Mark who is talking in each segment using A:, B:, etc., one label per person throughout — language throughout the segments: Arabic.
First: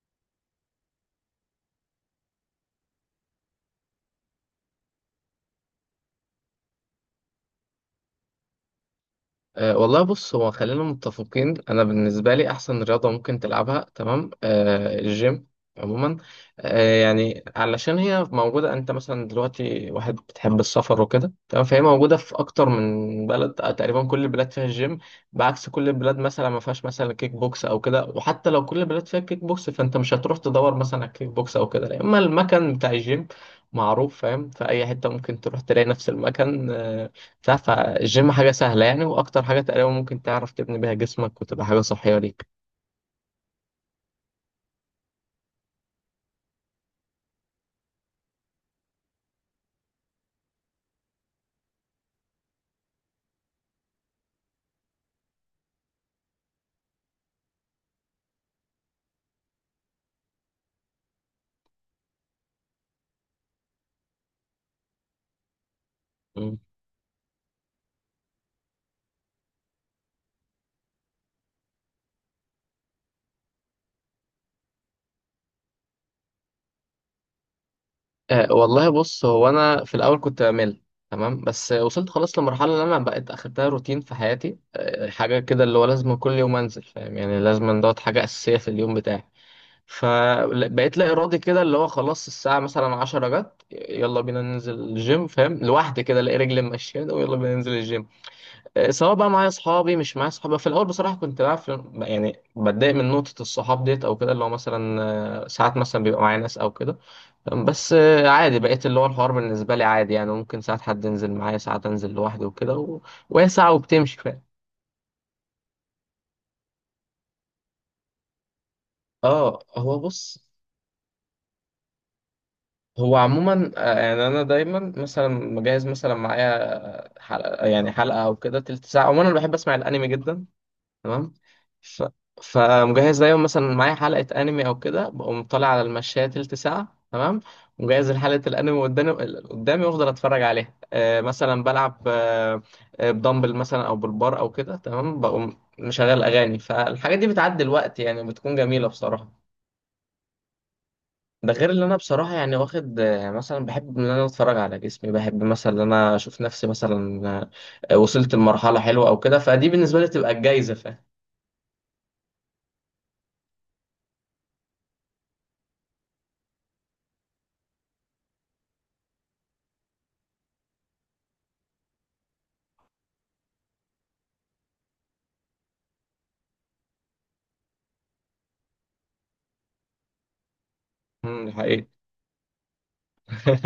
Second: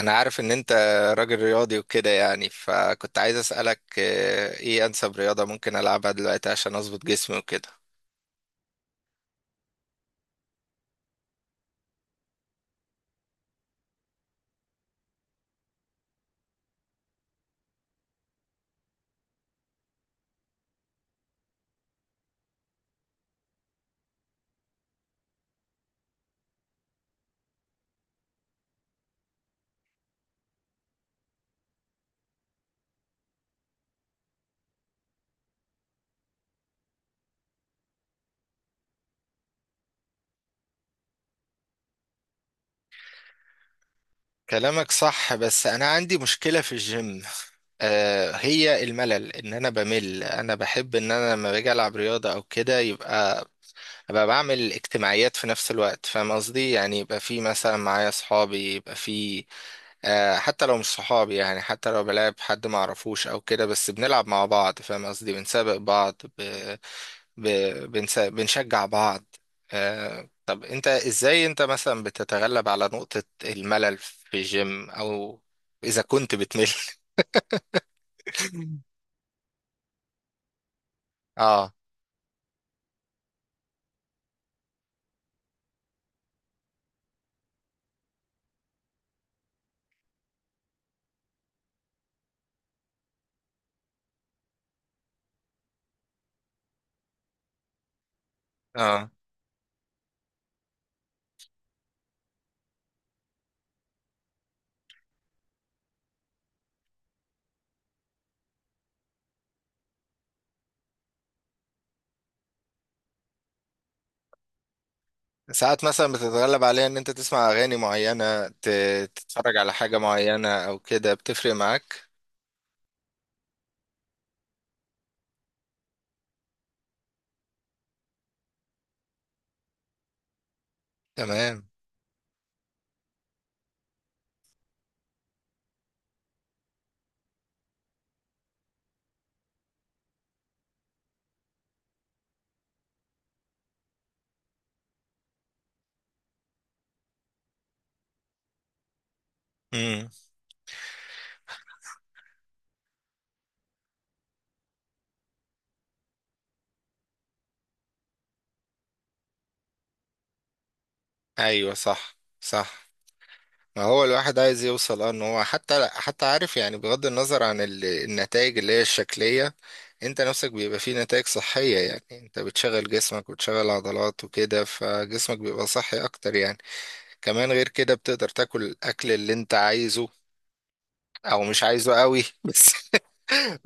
A: انا عارف ان انت راجل رياضي وكده يعني فكنت عايز اسالك ايه انسب رياضه ممكن العبها دلوقتي عشان اظبط جسمي وكده.
B: والله، بص هو خلينا متفقين. انا بالنسبه لي احسن رياضه ممكن تلعبها، تمام، الجيم عموما. يعني علشان هي موجوده، انت مثلا دلوقتي واحد بتحب السفر وكده، تمام، فهي موجوده في اكتر من بلد، تقريبا كل البلاد فيها الجيم. بعكس كل البلاد مثلا ما فيهاش مثلا كيك بوكس او كده. وحتى لو كل البلاد فيها كيك بوكس، فانت مش هتروح تدور مثلا على كيك بوكس او كده، لا، اما المكان بتاع الجيم معروف، فاهم؟ في اي حته ممكن تروح تلاقي نفس المكان بتاع فالجيم حاجة سهلة يعني. وأكتر حاجة تقريبا ممكن تعرف تبني بيها جسمك وتبقى حاجة صحية ليك.
A: كلامك صح بس انا عندي مشكله في الجيم هي الملل، ان انا بمل. انا بحب ان انا لما باجي العب رياضه او كده يبقى ابقى بعمل اجتماعيات في نفس الوقت، فاهم قصدي؟ يعني يبقى في مثلا معايا صحابي، يبقى في حتى لو مش صحابي، يعني حتى لو بلعب حد ما اعرفوش او كده بس بنلعب مع بعض، فاهم قصدي؟ بنسابق بعض
B: مم.
A: بنشجع بعض. طب انت ازاي انت مثلا بتتغلب على نقطة الملل في الجيم، او اذا كنت بتمل؟
B: والله، بص هو أنا في الأول كنت بمل، تمام،
A: اه،
B: بس وصلت خلاص لمرحلة اللي أنا بقيت أخدتها روتين في حياتي، حاجة كده اللي هو لازم كل يوم أنزل، فاهم يعني. لازم دوت حاجة أساسية في اليوم بتاعي. فبقيت لا إرادي كده اللي هو خلاص، الساعة مثلا 10 جت، يلا بينا ننزل الجيم، فاهم؟ لوحدي كده الاقي رجلي ماشية ويلا بينا ننزل الجيم.
A: اه.
B: سواء بقى معايا اصحابي مش معايا اصحابي، في الاول بصراحه كنت بقى في يعني بتضايق من نقطه الصحاب ديت او كده اللي هو مثلا، ساعات مثلا بيبقى معايا ناس او كده. بس عادي، بقيت اللي هو الحوار بالنسبه لي عادي يعني، ممكن ساعات حد ينزل معايا، ساعات انزل لوحدي وكده و... وهي ساعه وبتمشي، فاهم.
A: ساعات مثلا بتتغلب عليها ان انت تسمع اغاني معينة، تتفرج
B: اه
A: على حاجة
B: هو بص،
A: معينة او كده؟ بتفرق معاك؟
B: هو عموما يعني انا دايما مثلا مجهز مثلا معايا حلقه يعني حلقه او كده تلت ساعه. عموما انا بحب اسمع الانمي جدا، تمام.
A: تمام.
B: ف... فمجهز دايما مثلا معايا حلقة أنمي أو كده، بقوم طالع على المشاية تلت ساعة، تمام، ومجهز حلقة الأنمي قدامي قدامي وأفضل أتفرج عليها. مثلا بلعب، بدمبل مثلا أو بالبار أو كده، تمام، بقوم مشغل أغاني. فالحاجات دي بتعدي الوقت يعني، بتكون جميلة بصراحة.
A: امم.
B: ده غير اللي انا بصراحه يعني واخد، مثلا بحب ان انا اتفرج على جسمي، بحب مثلا ان انا اشوف نفسي مثلا، وصلت لمرحله حلوه او كده، فدي بالنسبه لي تبقى الجايزه، فاهم.
A: ايوه صح، صح. هو الواحد عايز يوصل، اه، ان هو حتى عارف يعني، بغض النظر عن النتائج اللي هي الشكلية، انت نفسك بيبقى فيه نتائج صحية. يعني انت بتشغل جسمك وتشغل عضلات وكده، فجسمك بيبقى صحي اكتر يعني. كمان غير كده بتقدر تاكل الاكل اللي انت عايزه او
B: مم، دي
A: مش
B: حقيقة.
A: عايزه قوي. بس،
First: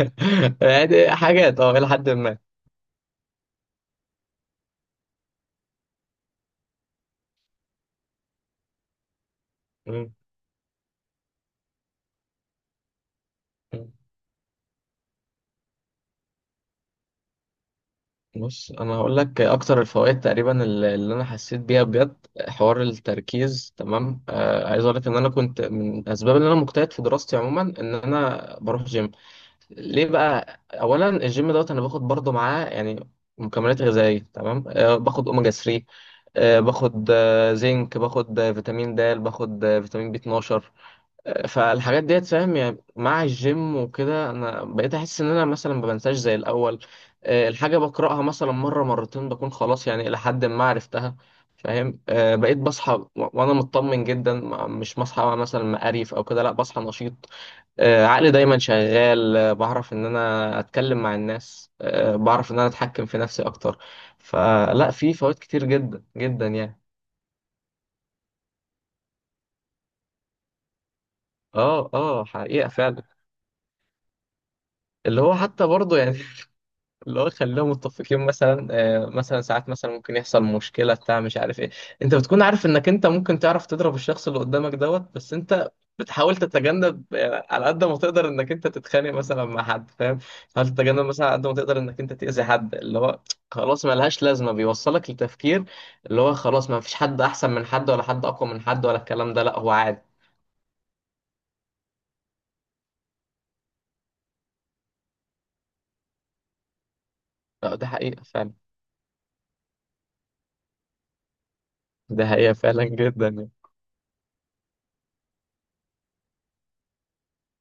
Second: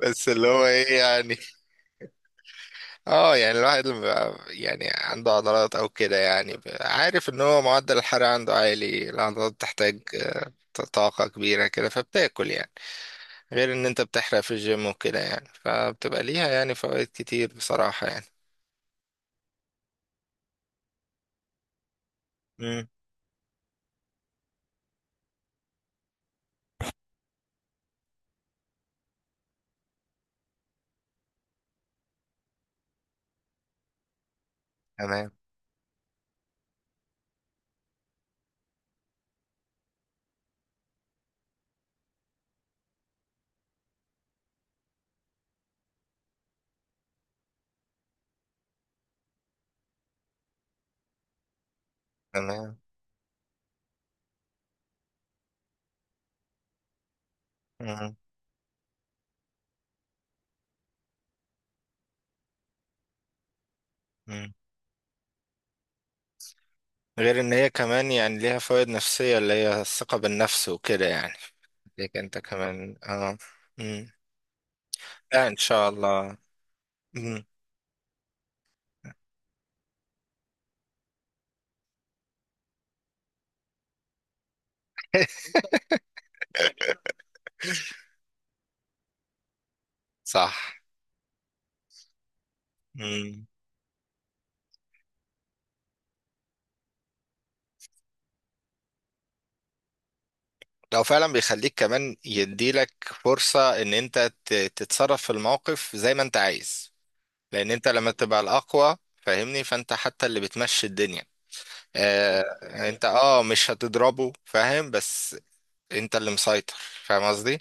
A: بس اللي هو ايه
B: يعني
A: يعني.
B: حاجات إلى حد ما.
A: اه، يعني الواحد لما بيبقى يعني عنده عضلات او كده، يعني بيبقى عارف ان هو معدل الحرق عنده عالي. العضلات بتحتاج
B: مم.
A: طاقة كبيرة كده، فبتاكل يعني غير ان
B: مم.
A: انت بتحرق في الجيم وكده، يعني فبتبقى ليها يعني فوائد كتير بصراحة يعني.
B: بص، أنا هقول لك أكتر الفوائد تقريبا اللي أنا حسيت بيها بجد، حوار
A: مم.
B: التركيز، تمام. عايز أقول لك إن أنا كنت من الأسباب اللي أنا مجتهد في دراستي عموما إن أنا بروح جيم. ليه بقى؟ أولا الجيم دوت، أنا باخد برضه معاه يعني مكملات غذائية، تمام. باخد
A: تمام،
B: أوميجا 3، باخد زنك، باخد فيتامين د، باخد فيتامين بي 12. فالحاجات ديت فاهم يعني، مع الجيم وكده انا بقيت احس ان انا مثلا ما بنساش زي الاول. الحاجه بقراها مثلا مره مرتين بكون خلاص، يعني الى حد ما عرفتها، فاهم. بقيت
A: تمام.
B: بصحى و- وانا مطمن جدا، مش بصحى مثلا مقريف او كده، لا، بصحى نشيط.
A: مم.
B: عقلي دايما شغال، بعرف ان انا اتكلم مع الناس، بعرف ان انا اتحكم في نفسي اكتر.
A: مم.
B: فلا، في فوائد كتير جدا جدا يعني.
A: غير ان هي كمان يعني ليها فوائد نفسية، اللي هي الثقة بالنفس وكده، يعني
B: اه
A: ليك
B: اه،
A: انت
B: حقيقه
A: كمان.
B: فعلا
A: اه. مم.
B: اللي هو
A: لا ان
B: حتى
A: شاء
B: برضه يعني.
A: الله.
B: اللي هو
A: مم.
B: خليهم متفقين مثلا، مثلا ساعات مثلا ممكن يحصل مشكلة بتاع مش عارف ايه. انت بتكون عارف انك انت ممكن تعرف تضرب الشخص اللي قدامك دوت، بس انت بتحاول تتجنب، على قد ما تقدر انك انت تتخانق مثلا مع حد، فاهم.
A: صح.
B: حاول تتجنب مثلا على قد ما تقدر انك انت تأذي حد، اللي هو
A: مم.
B: خلاص ملهاش لازمة. بيوصلك لتفكير اللي هو خلاص، ما فيش حد احسن من حد، ولا حد اقوى من حد، ولا الكلام ده، لا، هو عادي.
A: لو فعلا بيخليك كمان يديلك فرصة ان انت تتصرف في الموقف زي ما انت عايز. لان
B: لا، ده
A: انت لما
B: حقيقة
A: تبقى
B: فعلا.
A: الاقوى فاهمني، فانت حتى اللي بتمشي الدنيا.
B: ده حقيقة فعلا
A: آه، انت اه
B: جدا.
A: مش هتضربه، فاهم؟ بس انت اللي مسيطر، فاهم قصدي؟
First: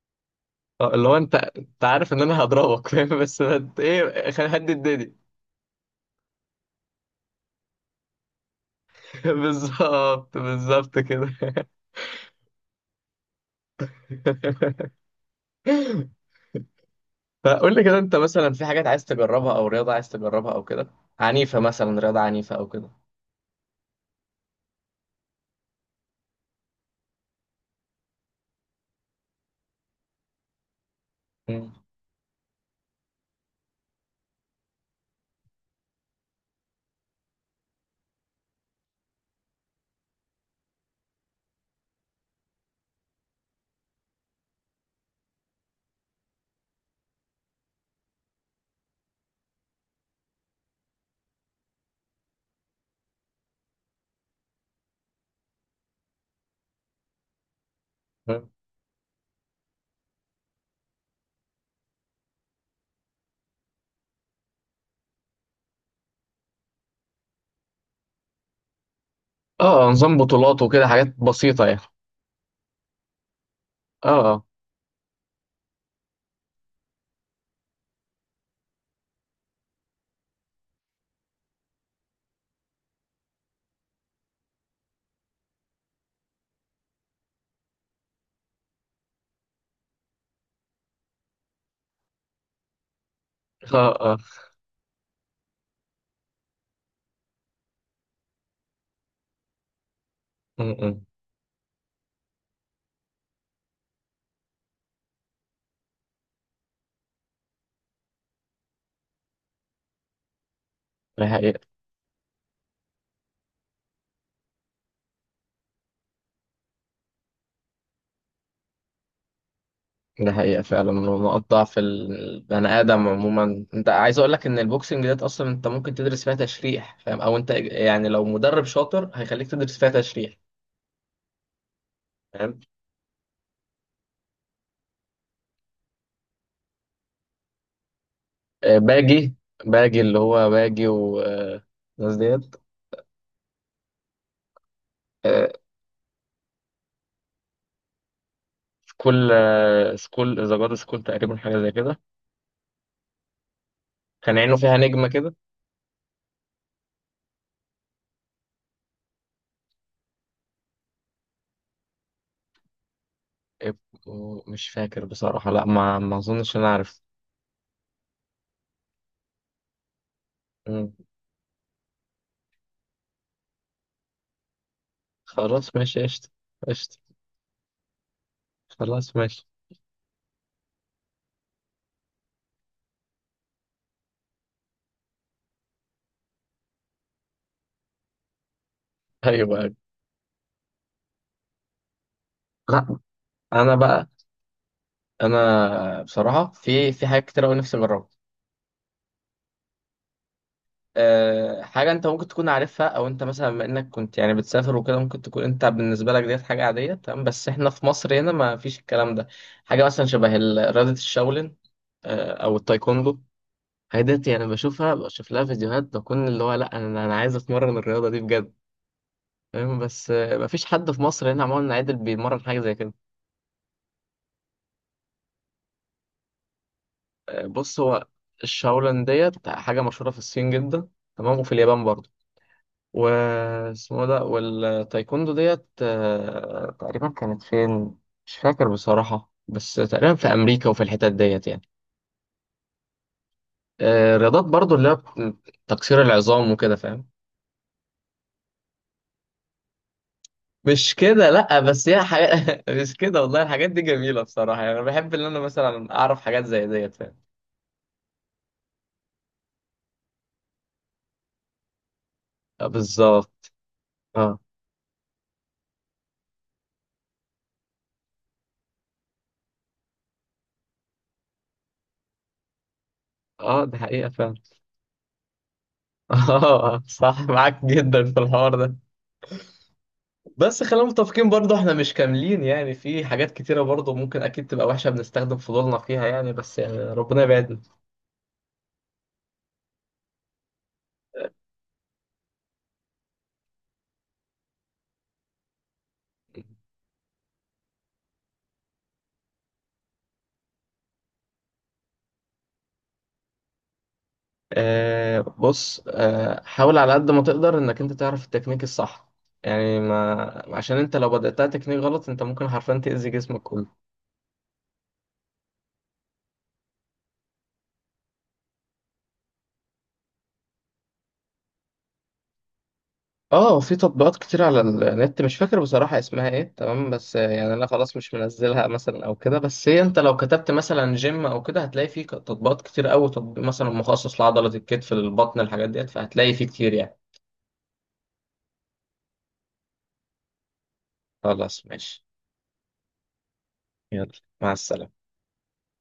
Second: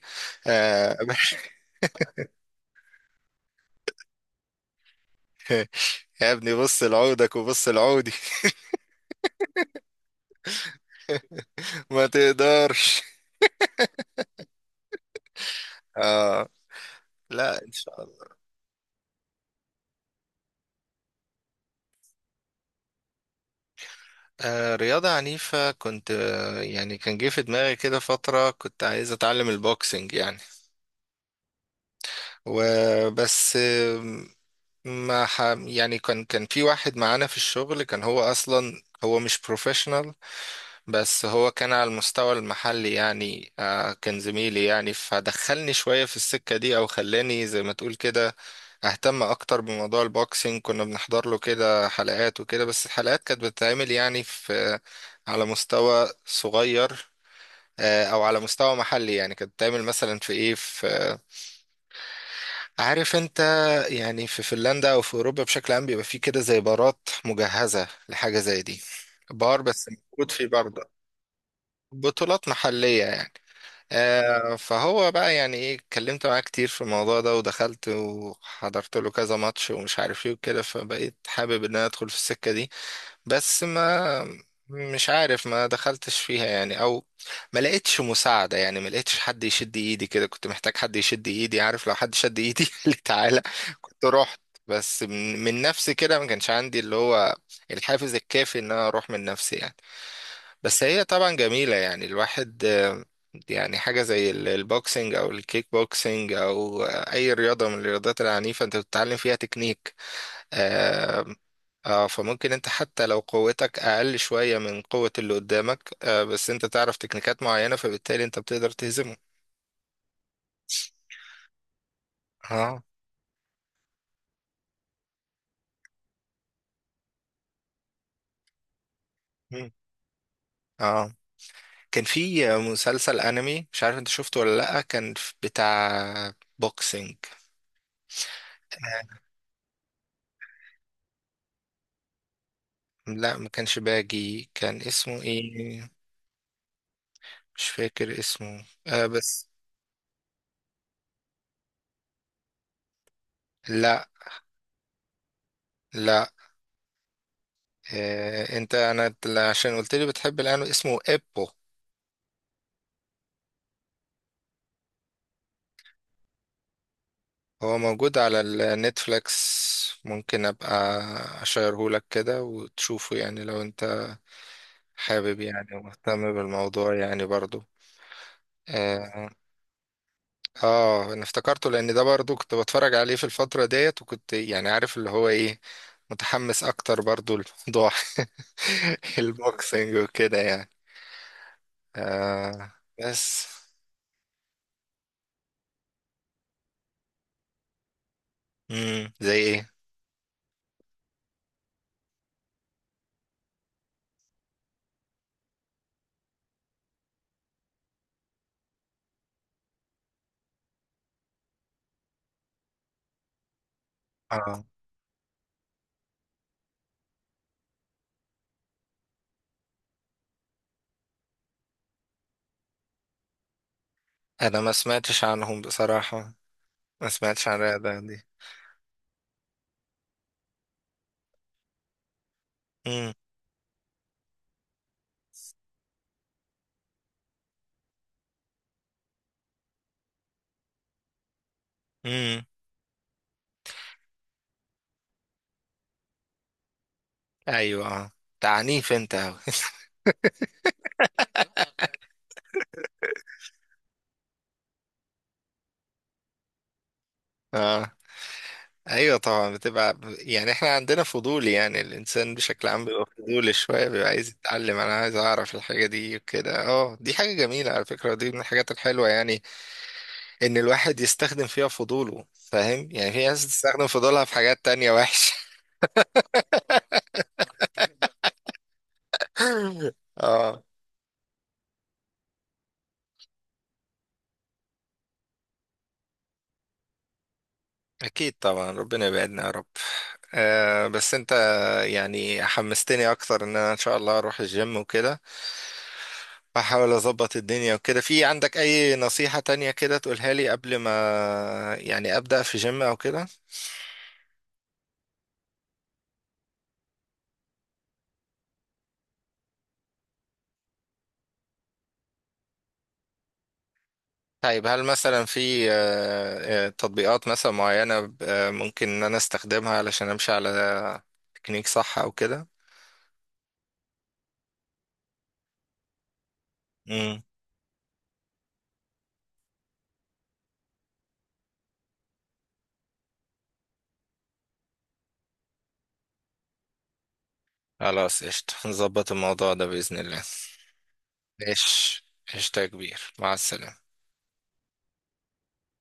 B: اه،
A: آه،
B: اللي هو انت عارف ان انا هضربك، فاهم، بس انت ايه؟ خلي حد يداني!
A: يا ابني بص لعودك وبص لعودي.
B: بالظبط بالظبط كده.
A: ما تقدرش. اه. لا ان
B: فقول لي كده،
A: شاء
B: انت
A: الله.
B: مثلا في حاجات عايز تجربها او رياضة عايز تجربها او كده؟ عنيفة مثلا، رياضة عنيفة او كده.
A: رياضة عنيفة كنت يعني كان جه في دماغي كده فترة، كنت عايز اتعلم البوكسنج يعني.
B: مم.
A: وبس آه، ما ح... يعني كان في واحد معانا في الشغل، كان هو اصلا هو مش بروفيشنال بس هو كان على المستوى المحلي يعني. كان زميلي يعني، فدخلني شوية في السكة دي، أو خلاني زي ما تقول كده أهتم أكتر بموضوع البوكسينج. كنا بنحضر له كده حلقات وكده، بس الحلقات كانت بتتعمل يعني في على مستوى صغير، أو على
B: مم.
A: مستوى محلي يعني. كانت بتتعمل مثلا في إيه، في عارف أنت، يعني في فنلندا أو في أوروبا بشكل عام بيبقى فيه كده زي بارات مجهزة لحاجة زي دي. بار بس
B: اه، نظام
A: موجود فيه
B: بطولات وكده،
A: برضه
B: حاجات بسيطة يعني.
A: بطولات محلية يعني.
B: اه. اه.
A: فهو بقى يعني ايه، اتكلمت معاه كتير في الموضوع ده، ودخلت وحضرت له كذا ماتش ومش عارف ايه وكده، فبقيت حابب ان انا ادخل في السكة دي. بس ما مش عارف، ما دخلتش فيها يعني، او ما لقيتش مساعدة يعني، ما لقيتش حد يشد ايدي كده، كنت محتاج حد يشد ايدي. عارف، لو حد شد ايدي قال لي تعالى
B: اه.
A: كنت
B: اه.
A: رحت، بس من نفسي كده ما كانش عندي اللي هو الحافز الكافي ان انا اروح من نفسي يعني.
B: م-
A: بس هي
B: م.
A: طبعا جميلة يعني الواحد، يعني حاجة زي البوكسينج أو الكيك بوكسينج أو أي رياضة من الرياضات العنيفة أنت بتتعلم فيها تكنيك. آه،
B: ده حقيقة.
A: فممكن أنت حتى لو قوتك أقل شوية من قوة اللي قدامك، بس أنت تعرف تكنيكات معينة، فبالتالي أنت بتقدر تهزمه.
B: ده حقيقة فعلا. نقط ضعف البني
A: اه.
B: آدم عموما، انت عايز اقول لك ان البوكسنج ديت اصلا انت ممكن تدرس فيها تشريح، فاهم، او انت يعني لو مدرب شاطر هيخليك
A: مم.
B: تدرس فيها تشريح،
A: اه. كان في
B: فاهم.
A: مسلسل أنمي، مش عارف أنت شفته ولا لأ، كان بتاع بوكسينج. آه،
B: باجي، باجي اللي هو باجي والناس ديت.
A: لا ما كانش باجي، كان اسمه
B: آه،
A: ايه، مش فاكر اسمه. آه
B: سكول،
A: بس
B: سكول ذا جاد سكول، تقريبا حاجة زي كده،
A: لا
B: كان عينه فيها نجمة كده.
A: لا آه انت انا عشان قلت لي بتحب الانمي، اسمه ايبو.
B: مش فاكر بصراحة، لا، ما اظنش انا عارف.
A: هو موجود على النتفليكس، ممكن ابقى
B: مم.
A: اشيره لك كده وتشوفه يعني لو انت حابب
B: خلاص
A: يعني
B: ماشي، قشطة.
A: ومهتم بالموضوع
B: قشطة.
A: يعني برضو.
B: خلاص
A: اه.
B: ماشي.
A: انا افتكرته لان ده برضو كنت بتفرج عليه في الفترة ديت، وكنت يعني عارف اللي هو ايه، متحمس اكتر برضو لموضوع
B: ايوه. أيوة.
A: البوكسنج وكده يعني. آه
B: لا،
A: بس
B: انا بقى، انا بصراحه في حاجات كتير قوي نفسي اجربها.
A: امم، زي ايه؟
B: حاجه انت ممكن تكون عارفها، او انت مثلا بما انك كنت يعني بتسافر وكده، ممكن تكون انت بالنسبه لك ديت حاجه عاديه، تمام، بس احنا في مصر هنا ما فيش الكلام ده. حاجه مثلا شبه رياضه الشاولين، او التايكوندو. الحاجات ديت يعني
A: اه.
B: بشوفها، بشوف لها فيديوهات، بكون اللي هو لا، انا عايز اتمرن الرياضه دي بجد، فاهم، بس ما فيش حد في مصر هنا عموما عادل بيمرن حاجه زي كده.
A: انا ما سمعتش عنهم بصراحة، ما سمعتش عن
B: بص هو،
A: الرياضة دي.
B: الشاولين ديت حاجه مشهوره في الصين جدا، تمام، وفي اليابان برضه
A: امم.
B: واسمه ده. والتايكوندو ديت تقريبا كانت فين؟ مش فاكر بصراحة، بس تقريبا في أمريكا وفي الحتت ديت يعني.
A: امم.
B: رياضات برضو اللي هي تكسير العظام وكده، فاهم.
A: ايوه، اه. تعنيف انت أوي.
B: مش كده، لأ، بس هي حاجة مش كده والله. الحاجات دي جميلة بصراحة يعني، أنا بحب إن أنا مثلا أعرف حاجات زي ديت، فاهم.
A: اه، ايوه طبعا، بتبقى يعني احنا عندنا فضول يعني، الانسان بشكل عام بيبقى
B: بالظبط.
A: فضولي شوية، بيبقى عايز
B: اه
A: يتعلم، انا عايز اعرف الحاجة دي وكده. اه دي حاجة جميلة على فكرة، ودي من الحاجات الحلوة يعني، ان الواحد يستخدم فيها فضوله، فاهم يعني؟ في ناس
B: اه، دي
A: تستخدم
B: حقيقة
A: فضولها في
B: فعلا.
A: حاجات تانية وحشة.
B: اه صح، معاك جدا في الحوار ده.
A: اه
B: بس خلينا متفقين، برضه احنا مش كاملين يعني، في حاجات كتيرة برضه ممكن أكيد تبقى وحشة بنستخدم فضولنا فيها يعني، بس يعني ربنا يبعدنا.
A: اكيد طبعا، ربنا يبعدنا يا رب. آه بس انت يعني حمستني اكتر ان انا ان شاء الله اروح الجيم وكده، واحاول اظبط الدنيا وكده. في عندك اي نصيحة تانية كده تقولها لي قبل ما يعني ابدأ في جيم او كده؟
B: بص، حاول على قد ما تقدر إنك أنت تعرف التكنيك الصح. يعني ما عشان أنت لو بدأتها تكنيك غلط، أنت ممكن حرفيا تأذي جسمك كله.
A: طيب هل مثلا في تطبيقات مثلا معينة ممكن ان انا استخدمها علشان امشي على تكنيك صح او كده؟
B: اه، في تطبيقات كتير على النت. مش فاكر بصراحة اسمها ايه، تمام، بس
A: امم.
B: يعني انا خلاص مش منزلها مثلا او كده، بس هي انت لو كتبت مثلا جيم او كده، هتلاقي فيه تطبيقات كتير قوي، تطبيق مثلا مخصص لعضلة الكتف، للبطن، الحاجات ديت، فهتلاقي فيه كتير يعني.
A: خلاص قشطة، نظبط الموضوع ده بإذن الله.
B: خلاص
A: ماشي.
B: ماشي.
A: قشطة يا كبير، مع السلامة.
B: يلا، مع السلامة.